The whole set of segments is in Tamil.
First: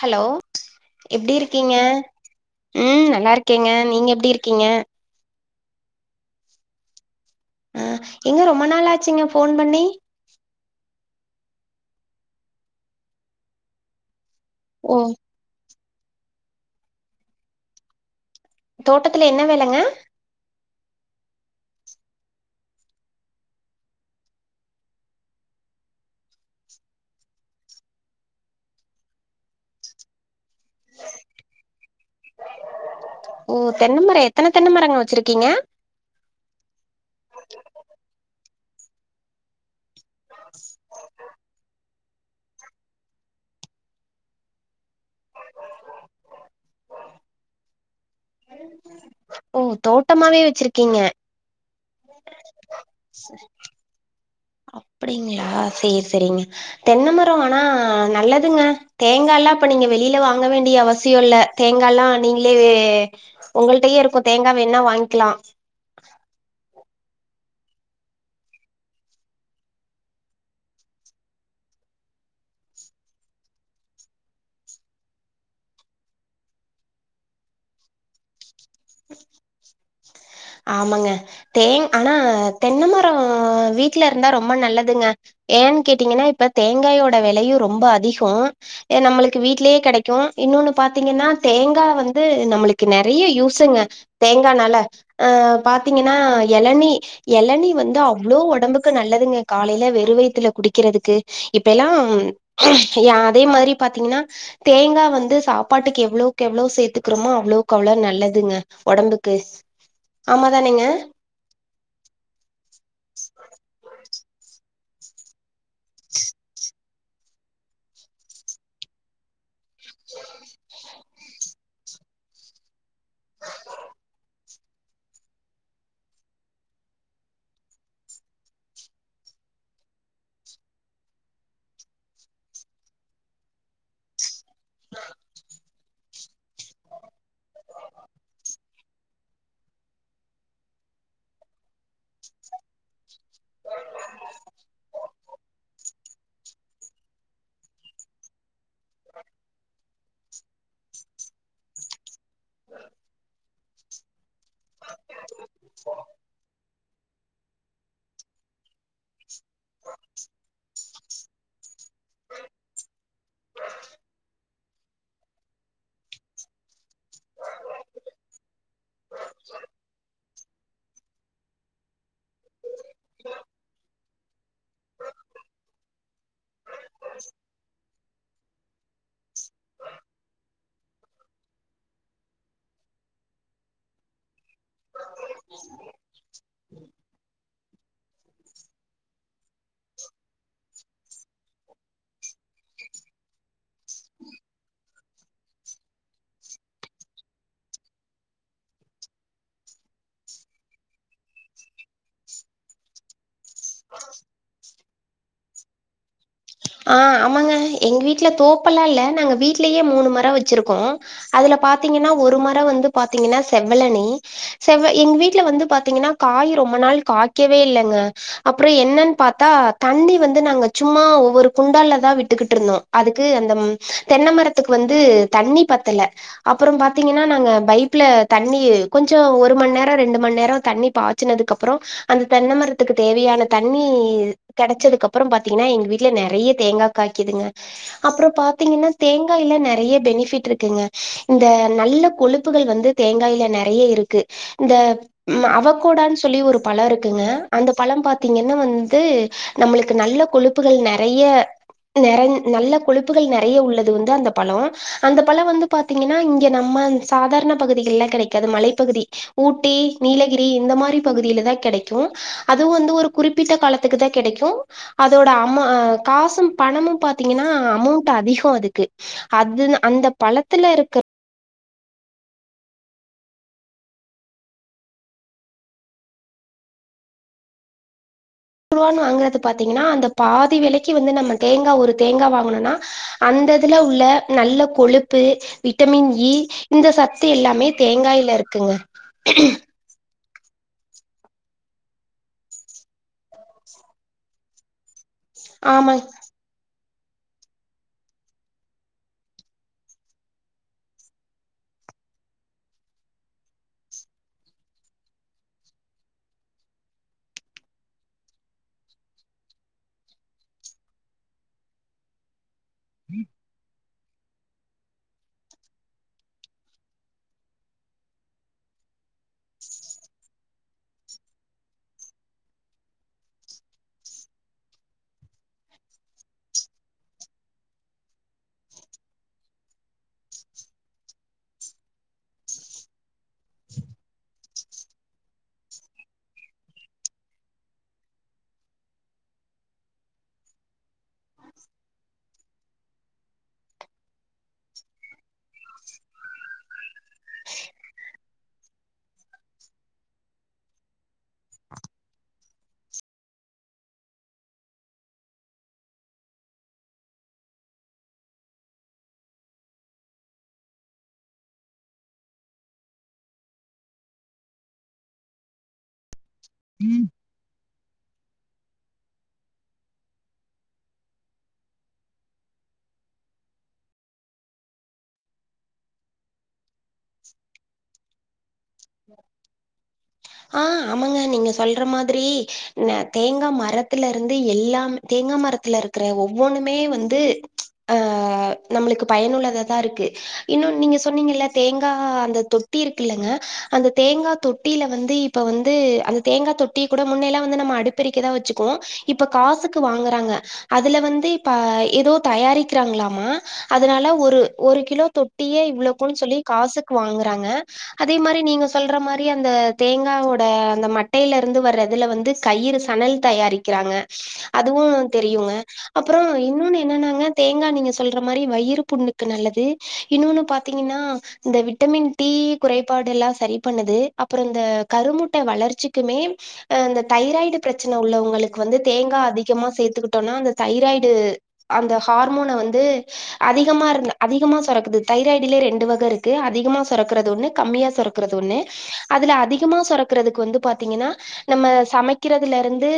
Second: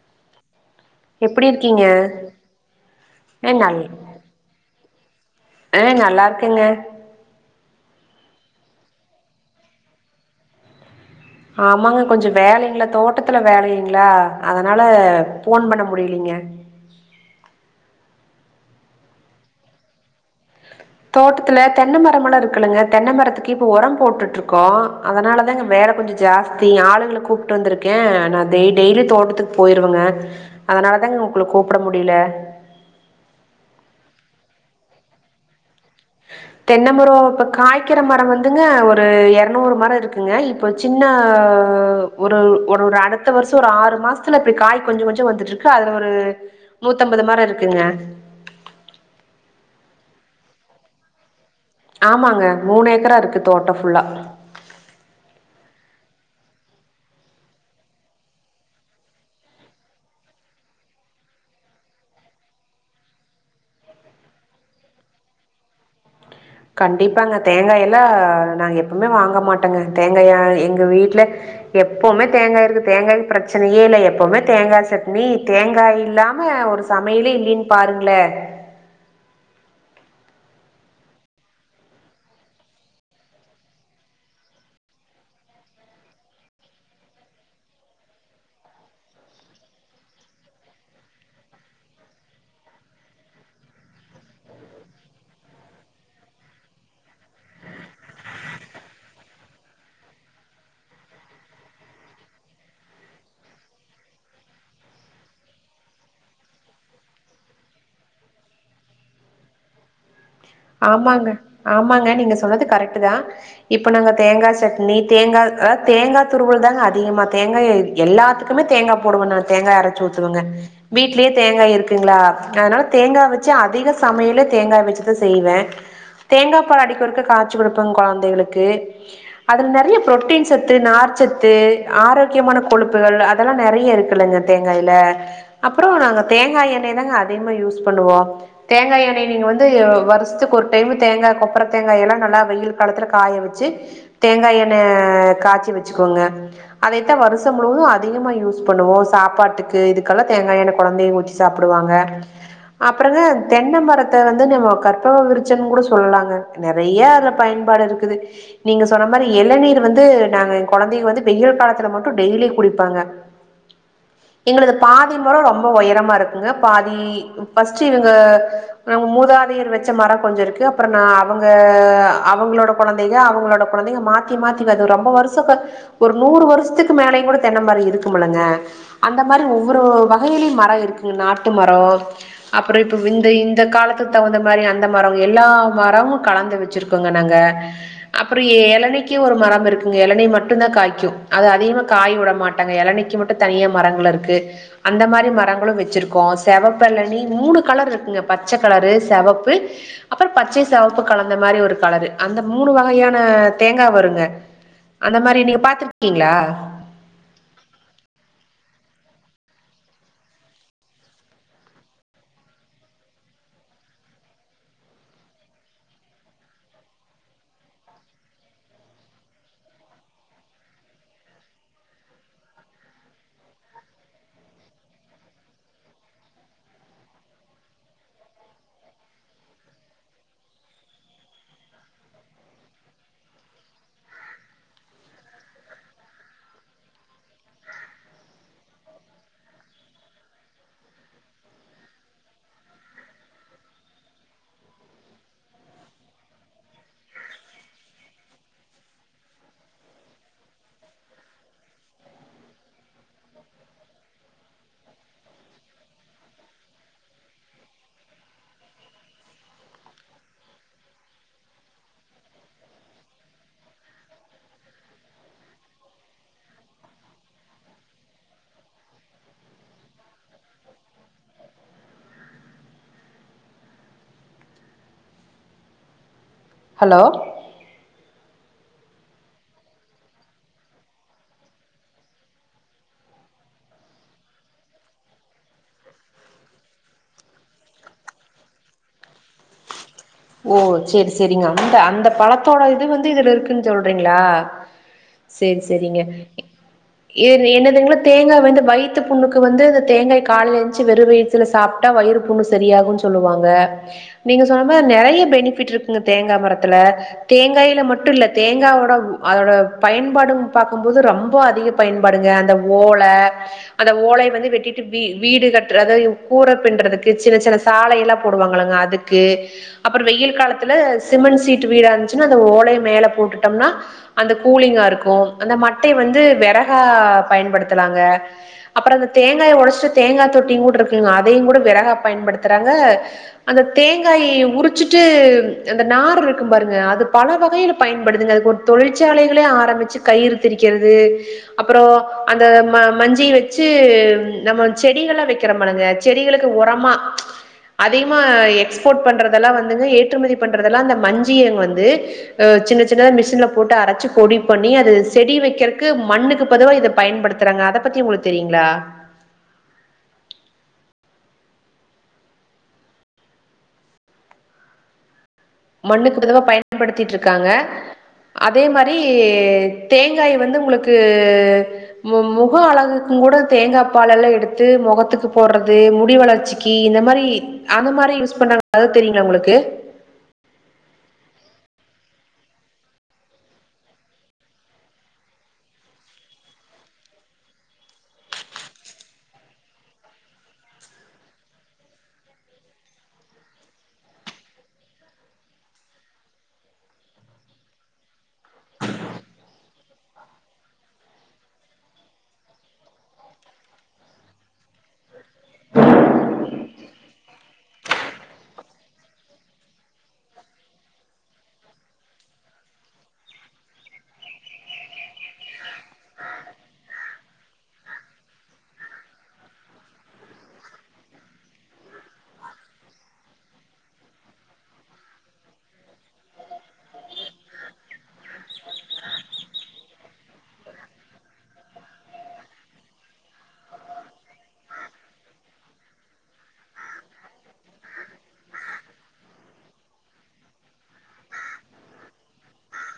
ஹலோ எப்டி இருக்கீங்க ம் நல்லா இருக்கேங்க நீங்க எப்டி இருக்கீங்க அ நல்லா இருக்கேங்க ஆ எங்க ரொம்ப நாளாச்சுங்க போன் பண்ணி ஆமாங்க கொஞ்சோ வேலைங்ளா தோட்டத்துல வேலைங்ளா அதனால ஓ போன் பண்ண முடியலீங்க தோட்டத்துல என்ன வேலங்க தோட்டத்துல தென்ன மரம் எல்லா இருக்குலுங்க தென்ன மரத்துக்கு இப்ப ஒரம் போட்டுட்டு இருக்கோ அதனாலதாங்க வேல கொஞ்சோ ஜாஸ்தி ஆளுகள கூப்டு வந்திருக்கே நா டெய்லி தோட்டத்துக்கு போயிருவேங்க அதனாலதாங்க உங்கள கூப்ட முடியல ஓ தென்ன மரோ எத்தன தென்னமரங்க வச்சுருக்கீங்க தென்ன மரோ இப்ப காய்க்கிற மர வந்து துங்க ஒரு எரநூறு மர இருக்கு ங்க இப்போ சின்ன ஒரு ஒரு ஒரு அடுத்த வருஷோ ஒரு ஆறு மாசத்ல இப்டி காய் கொஞ்சோ கொஞ்சோ வந்துட்டு இருக்கு அதுல ஒரு நூத்தம்பது மர இருக்குங்க ஓ தோட்டமாவே வச்சிருக்கீங்க ஆமாங்க மூனு ஏக்கரா இருக்கு தோட்டம் ஃபுல்லா அப்படிங்ளா சேரி சேரிங்க தென்ன மர ஆனா நல்லதுங்க தேங்காய் எல்லா இப்ப நீங்க வெளியில வாங்க வேண்டிய அவசியோ இல்ல தேங்காய் எல்லா நீங்களே உங்கள்டயே இருக்கோ தேங்கா வேணா வாங்கிக்லா கண்டிப்பாங்க தேங்காய எல்லா நாங்க எப்பவுமே வாங்க மாட்டோங்க தேங்காய எங்க வீட்ல எப்பவுமே தேங்காய் இருக்கு தேங்காய்கு பிரச்சனயே இல்ல எப்பவுமே தேங்கா சட்னி தேங்காய் இல்லாம ஒரு சமயிலே இல்லைனு பாருங்களே ஆமாங்க தேங் ஆனா தென்ன மரோ வீட்ல இருந்தா ரொம்ப நல்லதுங்க ஏன்னு கேட்டீங்கனா இப்ப தேங்காயோட வெலையு ரொம்ப அதிகோ நம்மளுக்கு வீட்லயே கெடைக்கு இன்னொன்னு பாத்தீங்கனா தேங்கா வந்து நம்மளுக்கு நெறய யூஸுங்க தேங்கானால அ பாத்தீங்கனா எளநி எளநி வந்து அவ்ளோ ஒடம்புக்கு நல்லதுங்க காலையில வெறு வயித்ல குடிக்கிறதுக்கு இப்ப எல்லாம் அதே மாதிரி பாத்தீங்கனா தேங்கா வந்து சாப்பாட்டுக்கு எவ்ளோக் எவ்ளோ சேத்துக்குறோமோ அவ்ளோக் அவ்ளோ நல்லதுங்க ஒடம்புக்கு ஆமா தானேங்க ஆமாங்க ஆமாங்க நீங்க சொன்னது கரெக்டு தா இப்ப நாங்க தேங்கா சட்னி நீ தேங்கால் தேங்காதுருவல் தாங்க அதிக அதிகமா தேங்காய எல்லாத்துக்குமே தேங்கா போடுவே நானு தேங்க அரச்சு ஊத்துவேங்க வீட்லயே தேங்காய் இருக்குங்ளா அதனால தேங்கா வெச்சு அதிக சமயலே தேங்காய் வச்சது செய்வே தேங்கா பால் அடிக்கொருக்க காய்ச்சி குடுப்பங்க கொழந்தைகளுக்கு அதுல நெறய புரோட்டின் சத்து நார் சத்து ஆரோக்யமான கொழுப்புகள் அதெல்லா நெறய இருக்குலங்க தேங்காய்ல அப்றோ நாங்க தேங்காய் எண்ணெய் தாங்க அதிகமா யூஸ் பண்ணுவோ தேங்காய் எண்ணெய் நீங்க வந்து வருஷத்துக்கு ஒரு டைம் தேங்காய் கொப்பர தேங்காய் எல்லாம் நல்லா வெயில் காலத்துல காய வச்சு தேங்காய் எண்ணெய காய்ச்சி வச்சுக்கோங்க அதைத்தான் வருஷம் முழுவதும் அதிகமா யூஸ் பண்ணுவோம் சாப்பாட்டுக்கு இதுக்கெல்லாம் தேங்காய் எண்ணெய குழந்தையும் ஊத்தி சாப்பிடுவாங்க அப்புறங்க தென்னம்மரத்தை வந்து நம்ம கற்பக விருச்சன்னு கூட சொல்லாங்க நிறைய அதுல பயன்பாடு இருக்குது நீங்க சொன்ன மாதிரி இளநீர் வந்து நாங்க குழந்தைங்க வந்து வெயில் காலத்துல மட்டும் டெய்லி குடிப்பாங்க எங்களது பாதி மரம் ரொம்ப உயரமா இருக்குங்க பாதி பர்ஸ்ட் இவங்க மூதாதையர் வச்சு மரம் கொஞ்சம் அப்பறம் அவங்க அவங்களோட குழந்தை அவங்களோட குழந்தை மாத்தி மாத்த ரொம்ப வரு ஒரு நூறு வருஷத்துக்கு மேலயும் கூட தென்னை மரம் இருக்குமுலங்க அந்த மாதிரி ஒவ்வொரு வகையிலும் மரம் இருக்கு நாட்டு மரம் அப்புறம் இந்த காலத்துக்கு தகுந்த மாதிரி மரம் எல்லா மரமும் கலந்து வச்சு வச்சிருக்கோங்க நாங்க அப்புறம் இளநிக்கு ஒரு மரம் இருக்குங்க இளநி மட்டும் தான் காய்க்கும் அது அதிகமா காய் விட மாட்டாங்க இளநிக்கு மட்டும் தனிய மரங்கள் இருக்கு அந்த மாதிரி மரங்களும் வச்சிருக்கோம் செவப்புளனி மூணு கலர் இருக்குங்க பச்சை கலரு சிவப்பு அப்புறம் பச்சை சிவப்பு கலந்த மாதிரி ஒரு கலரு அந்த மூணு வகையான தேங்காய் வருங்க அந்த மாதிரி நீங்க பாத்துருக்கீங்களா ஆஹ் ஆமாங்க எங்க வீட்டுல தோப்பல்லாம் இல்ல நாங்க வீட்லயே மூணு மரம் வச்சிருக்கோம் அதுல பாத்தீங்கன்னா ஒரு மரம் வந்து பாத்தீங்கன்னா செவலனி செவ்வ எங்க வீட்டுல வந்து பாத்தீங்கன்னா காய் ரொம்ப நாள் காய்க்கவே இல்லங்க அப்புறம் என்னன்னு பாத்தா தண்ணி வந்து நாங்க சும்மா ஒவ்வொரு குண்டாலல தான் விட்டுகிட்டு இருந்தோம் அதுக்கு அந்த தென்னைமரத்துக்கு வந்து தண்ணி பத்தலை அப்புறம் பார்த்தீங்கன்னா நாங்க பைப்ல தண்ணி கொஞ்சம் ஒரு மணி நேரம் ரெண்டு மணி நேரம் தண்ணி பாய்ச்சுனதுக்கு அப்புறம் அந்த தென்னை மரத்துக்கு தேவையான தண்ணி கெடைச்சதுக்கப்புறம் பாத்தீங்கன்னா எங்க வீட்ல நெறய நிறைய தேங்காய் காய்க்கிதுங்க அப்புறம் பாத்தீங்கன்னா தேங்காயல நிறைய பெனிபிட் இருக்குங்க இந்த நல்ல கொழுப்புகள் வந்து தேங்காயல நிறைய இருக்கு இந்த அவக்கோடான்னு சொல்லி ஒரு பழம் இருக்குங்க அந்த பழம் பாத்தீங்கன்னா வந்து நம்மளுக்கு நல்ல கொழுப்புகள் ந நிறைய நல்ல கொழுப்புகள் நிறைய உள்ளது வந்து அந்த பழம் அந்த பழம் வந்து பார்த்தீங்கன்னா இங்க நம்ம சாதாரண பகுதிகள்லாம் கிடைக்காது மலைப்பகுதி ஊட்டி நீலகிரி இந்த மாதிரி பகுதியில தான் கிடைக்கும் அதுவும் வந்து ஒரு குறிப்பிட்ட காலத்துக்கு தான் கிடைக்கும் அதோட அம்மா காசும் பணமும் பாத்தீங்கன்னா அமௌண்ட் அதிகம் அதுக்கு அது அந்த பழத்துல இருக்க ஹலோ வான் வாங்குறது பாத்தீங்கன்னா அந்த பாதி விலைக்கு வந்து நம்ம தேங்காய் ஒரு தேங்காய் வாங்கனும்னா அந்ததுல உள்ள நல்ல கொழுப்பு விட்டமின் ஈ இந்த சத்து எல்லாமே தேங்காய்யில இருக்குங்க ஓ செரி செரிங்க அந்த அந்த பழத்தோட இது வந்து இதுல இருக்குன்னு சொல்றீங்களா செரி ஆமாங்க செரிங்க என்னதுங்களா தேங்காய் வந்து வயிற்று புண்ணுக்கு வந்து இந்த தேங்காய் காலைல எழுந்துருச்சு வெறும் வயித்துல சாப்பிட்டா வயிறு புண்ணு சரியாகும்ன்னு சொல்லுவாங்க நீங்க சொன்ன மா நிறைய பெனிபிட் இருக்குங்க தேங்காய் மரத்தில் தேங்காயில் மட்டும் இல்ல தேங்காயட அதோட பயன்பாடும் பார்க்கும்பது ரொம்ப அதிக பயன்பாடுங்க அந்த ஓல அந்த ஓல வந்து வெட்டிட்டு வீ வீடு கட்டுற அதாவது கூரை பின்ன்றறதுக்கு சின்ன சின்ன சாலையல்லாம் போடுவாங்கங்கள அதுக்கு அப்புறம் வெயில் காலத்துல சிமெண்ட் சீட்டு வீடா இருந்துச்சுன்னா அந்த ஓலைய மேலே போட்டுட்டோம்னா அந்த கூலிங்கா இருக்கும் அந்த மட்டை வந்து விறகா பயன்படுத்தலாங்க அப்புறம் அந்த தேங்காய் உடைச்சிட்டு தேங்காய் தொட்டியும் கூட இருக்குங்க அதையும் கூட விறகா பயன்படுத்துறாங்க அந்த தேங்காய் உரிச்ச உறுசீட்டு நார் இருக்கும் பாருங்க அது பல வகையில் பயன்படுங்க அது ஒரு தொழிற்சாலைகள ஆரம்பிச்சு கயிறுத்தக்கிறது அப்புறம் அந்த மஞ்சி வச்சு நம்ம செடிகால்லம் வைக்கிறும்பாருங்க செடிகளுக்கு உரமா அதிகமா எக்ஸ்போர்ட் பண்றது அதெல்லாம் வந்து ஏற்றுமதி பண்றதெல்லாம் அந்த மஞ்சங்க வந்து சின்ன சின்னத மிஷின் போட்டு அரைச்சு பொடி பண்ணி அது செடி வைக்கிறதுக்கு மண்ணுக்கு பதிவாக இதை பயன்படுத்துறாங்க அத பத்தி உங்களுக்கு தெரியுங்களா மண்ணுக்கு பொதுவா ம் பயன்படுத்திகிட்டு இருக்காங்க அதே மாதிரி தேங்காய் வந்து உங்களுக்கு முக அழகுக்கும் கூட தேங்காய் பால் எல்லாம் எடுத்து முகத்துக்கு போடுறது முடி வளர்ச்சி இந்த மாதிரி அந்த மாதிரி ப அது தெரியுங்களா உங்களுக்கு ஆஹ் ஆமாங்க நீங்க சொல்ற மாதிரி தேங்காய் மரத்துல இருந்து எல்லாம் தேங்காய் மரத்துல இருக்கற ஒவ்வொண்ணுமே வந்து ஆஹ் நம்மளுக்கு பயனுள்ளத தான் இருக்கு இன்னும் நீங்க சொன்னீங்கல்ல தேங்காய் அந்த தொட்டி இருக்குல்லங்க அந்த தேங்காய் தொட்டில வந்து இப்ப வந்து அந்த தேங்காய் தொட்டிய கூட முன்னல்லாம் வந்து நம்ம அடிப்பறிக்கதான் வச்சுக்கோம் இப்ப காசுக்கு வாங்குறாங்க அதுல வந்து இப்ப ஏதோ தயாரிக்கிறாங்களாமா அதனால ஒரு ஒரு கிலோ தொட்டியே இவ்வளோக்குன்னு சொல்லி காசுக்கு வாங்குறாங்க அதே மாதிரி நீங்க சொல்ற மாதிரி அந்த தேங்காயோட அந்த மட்டையில இருந்து வர்றதுல வந்து கயிறு சணல் தயாரிக்கிறாங்க அதுவும் தெரியுங்க அப்புறம் இன்னொன்னு என்னன்னாங்க தேங்காய் நீங்க சொல்ற மாதிரி வயிறு புண்ணுக்கு நல்லது இன்னொன்னு பார்த்தீங்கன்னா இந்த விட்டமின் டி குறைபாடு எல்லாம் சரி பண்ணுது அப்புறம் அ கருமுட்டை வளர்ச்சிக்குமே அஹ் அ இந்த தைராய்டு பிரச்சனை உள்ளவங்களுக்கு வந்து தேங்காய் அதிகமா சேர்த்துக்கிட்டோம்னா அந்த தைராய்டு அந்த ஹார்மோனை வந்து அதிகமா இரு அதிகமா சுரக்குது தைராய்டலயே ரெண்டு வகை இருக்கு அதிகமா சுரக்கறது ஒண்ணு கம்மியா சுரக்கறது ஒண்ணு அதுல அதிகமா சுரக்கறதுக்கு வந்து பார்த்தீங்கன்னா நம்ம சமைக்கிறதுல இருந்து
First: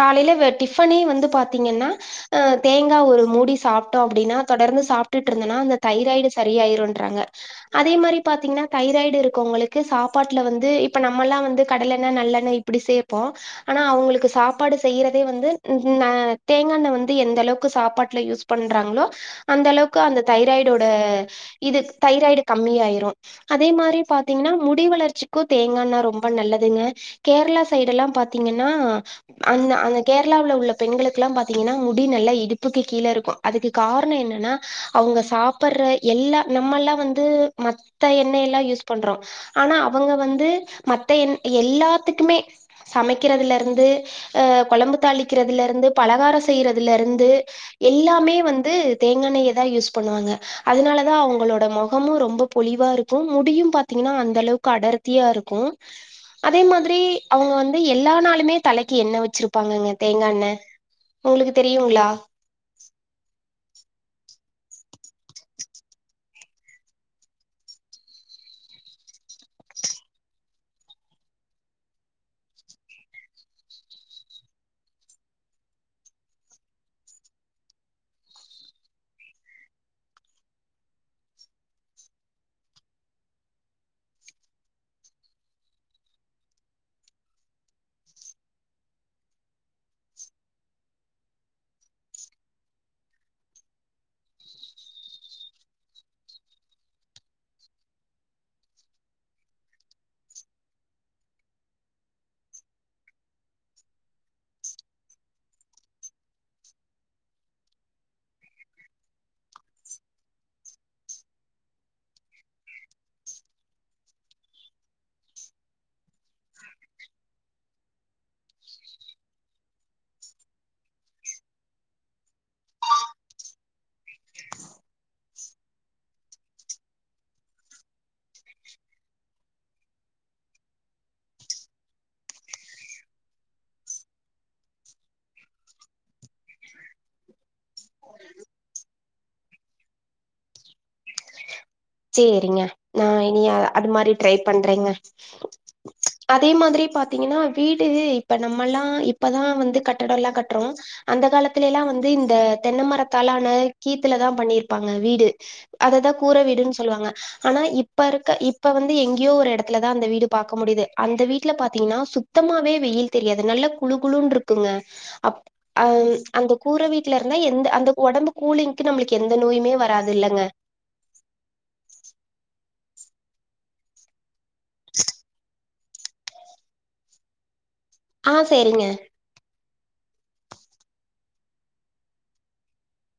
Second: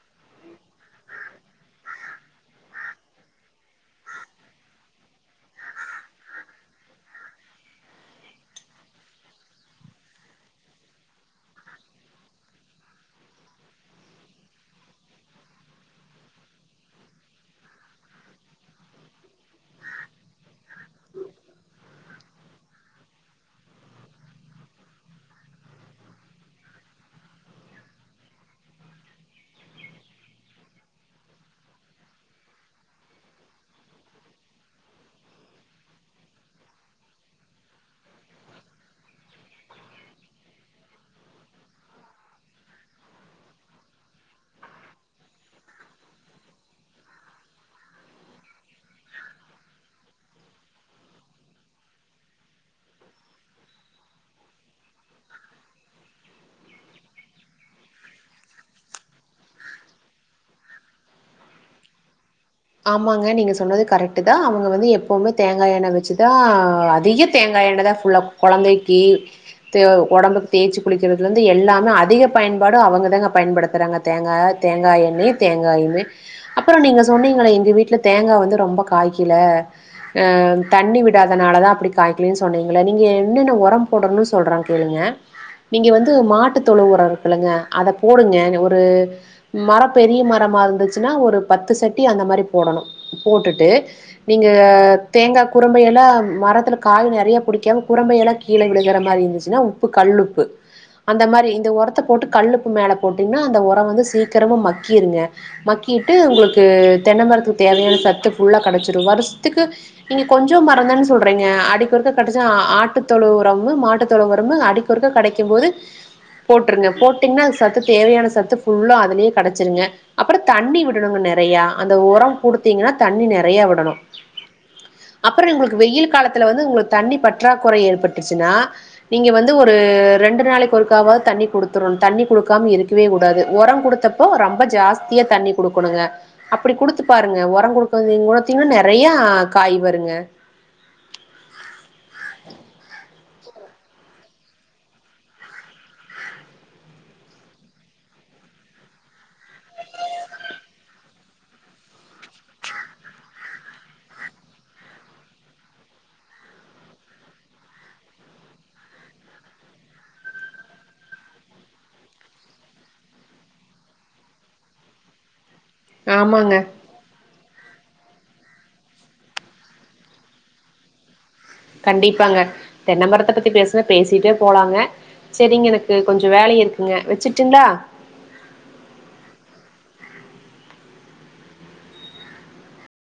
காலையில டிஃபனே வந்து பார்த்தீங்கன்னா தேங்காய் ஒரு மூடி சாப்பிட்டோம் அப்படின்னா தொடர்ந்து சாப்பிட்டுட்டு இருந்தனா அந்த தைராய்டு சரியயிரும்ன்றாங்க அதே மாதிரி பா்த்தீங்கன்னா தைராய்டு இருக்கவங்களுக்கு சாப்பாட்டு வந்து இப்பெல்லாம் நம்பலாம் வந்து கடல எண்ணெய் நல்லெண்ணெய் இப்படி சேர்போம் ஆனா அவங்களுக்கு சாப்பாடு செய்யறதே தேங்காய் எண்ணெய் சாப்பாட்டுல யூஸ் பண்றாங்களோ அந்தளவு அந்த தைராய்டுடோ இது தைராய்டு கம்மியாயிரும்அதே மாதிரி பார்த்தீங்கன்னா முடி வளர்ச்சி தேங்காய்ண்ணா ரொம்ப நல்லதுங்க கேரளா சைடு எல்லாம் பாத்தீங்கன்னா அந்த அந்த கேரளாவில உள்ள பெண்களுக்கு எல்லாம் பாத்தீங்கன்னா முடி நல்லா இடுப்புக்கு கீழே இருக்கும் அதுக்கு காரணம் என்னன்னா அவங்க சாப்படுற எல்லாம் நம்மல்லாம் வந்து மத்த எண்ணெய எல்லாம் யூஸ் பண்றோம் ஆனா அவங்க வந்து மத்த எல்லாத்துக்குமே சமைக்கிறதுல இருந்துஹ குழம்பு தாளிக்கிறதுல இருந்து பலகாரம் செய்யறதுல இருந்து எல்லாமே வந்து தேங்கண்ணயை தான் யூஸ் பண்ணுவாங்க அதனால தான் அவங்களோட முகமும் ரொம்ப பொழிவா இருக்கும் முடியும் பாத்தீங்கன்னா அந்த அளவுக்கு அடர்த்தியா இருக்கும் அதே மாதிரி அவங்க வந்து எல்லா நாளுமே தலைக்கு என்ன வச்சிருப்பாங்கங்க தேங்கா எண்ண உங்களுக்கு தெரியுங்களா ஆமாங்க நீங்க சொன்னதுக்கு கரெக்ட்தா அவங்க வந்து எப் எப்புமே தேங்காயெண்ண வெச்சது தா அதிக தேங்கா எண்ணதா ஃபுல்லகொழந்தைக்கு ஒடம்புக்கு தேய்ச்சு குளிக்குறதுல இருந்து எல்லாமே அதிக பயன்பாடு அவுங்கதாங்க பயன்படுத்துறாங்க தேங்கா தேங்காய் எண்ணெய தேங்காயுமே அப்புறோ நீங்க சொன்னீங் எங்க வீட்ல தேங்கா வந்து ரொம்ப காய்க்கில அ தண்ணி விடாதனாலதா அப்டி காய்க்கலின் சொன்னீங்கள நீங்க என்னென்ன ஒரம் போடனுன் சொல்ற கேளுங்க நீங்க வந்து மாட்டுத்தொழு ஒரோ இருக்குளங்க அத போடுங்க ஒரு மரோ பெரிய மரமா இருந்துச்சுன்னா ஒரு பத்து சட் டி அந்த மாரி போடணு போட்டுட்டு நீங்க தேங்கா குறும்பயெல்லா மரத்துல காய நெறைய புடிக்காம குறும்பயெல்லா கீழ விழுகுற மாரி இருந்துச்சுன்னா உப்பு கல்லுப்பு அந்த மாரி இந்த ஒரத்த போட்டு கல்லுப்பு மேல போட்டீங்கன்னா அந்த ஒரோ வந்து சீக்கிரமா மக்கிருங்க மக்கிட்டு உங்களுக் டு தென்ன மரத்துக்கு தேவையான சத்து ஃபுல்லா கெடச்சுரு வருஷத்துக்கு நீங்க கொஞ்சோ மரோந்தான் சொல்றீங்க அடிக்குறது தட்டுச்சுனா ஆட்டுத்தொளுவு உரம்மு மாட்டுத்தொளுவு உரம்மு அடிக்குறது கெடைக்கும் போது போட்ருங்க போட்டீங்கன்னா சத்து தேவையான சத்து ஃபுல்லா அதுலயே கெடச்சுருங்க அப்புறோ தண்ணி விடணுங்க நெ நெறையா அந்த ஒரோ குடுத்தீங்கன்னா தண்ணி நெறையா விடணு அப்புறோ உங்களுக்கு வெயில் காலத்துல வந்து உங்களுக்கு தண்ணி பற்றாக்குறை ஏற்பட்டுச்சுன்னா நீங்க வந்து ஒரு ரெண்டு நாளைக்கு ஒருக்காவது தண்ணி குடுத்துரனு தண்ணி குடுக்காம இருக்கவே கூடாது ஒரம் குடுத்தப்போ ரொம்ப ஜாஸ்தியா தண்ணி குடுக்கணுங்க அப்புடி குடுத்து பாருங்க ஒரங் குடுக்கங்க குணத்தீங்கன்னா நெறையா காய் வருங்க சேரிங்க நா இனி அது மாரி ட்ரை பண்றங்க அதே மாதிரி பாத்தீங்கன்னா வீடு இப்ப நம்மல்லா இப்பதா வந்து கட்டடோல்லா கட்றோ அந்த காலத்துலயெல்லா வந்து இந்த தென்ன மரத்தாலான கீத்துலதா பண்ணிருப்பாங்க வீடு அதுதா கூர வீடுன்ஸ் சொல்லுவாங்க ஆனா இப்ப இருக்க இப்ப வந்து எங்கயோ ஒரு எடத்துலதா அந்த வீடு பாக்க முடியுது அந்த வீட்ல பாத்தீங்கன்னா சுத்தமாவே வெயில் தெரியாது நல்ல குழு குழுன் இருக்குங்க அ அந்த ஆமாங்க கூர வீட்ல இருந்தா எந்த அந்த ஒடம்பு கூலிங்க்கு நம்மளுக்கு எந்த நோயுமே வராது இல்லங்க கண்டிப்பாங்க தென்னமரத்த பத்தி பேசுனா பேசிட்டே போலாங்க சேரிங்க எனக்கு கொஞ்சோ வேல இருக்குங்க வெச்சுட்டுங்களா ஆ சேரிங்க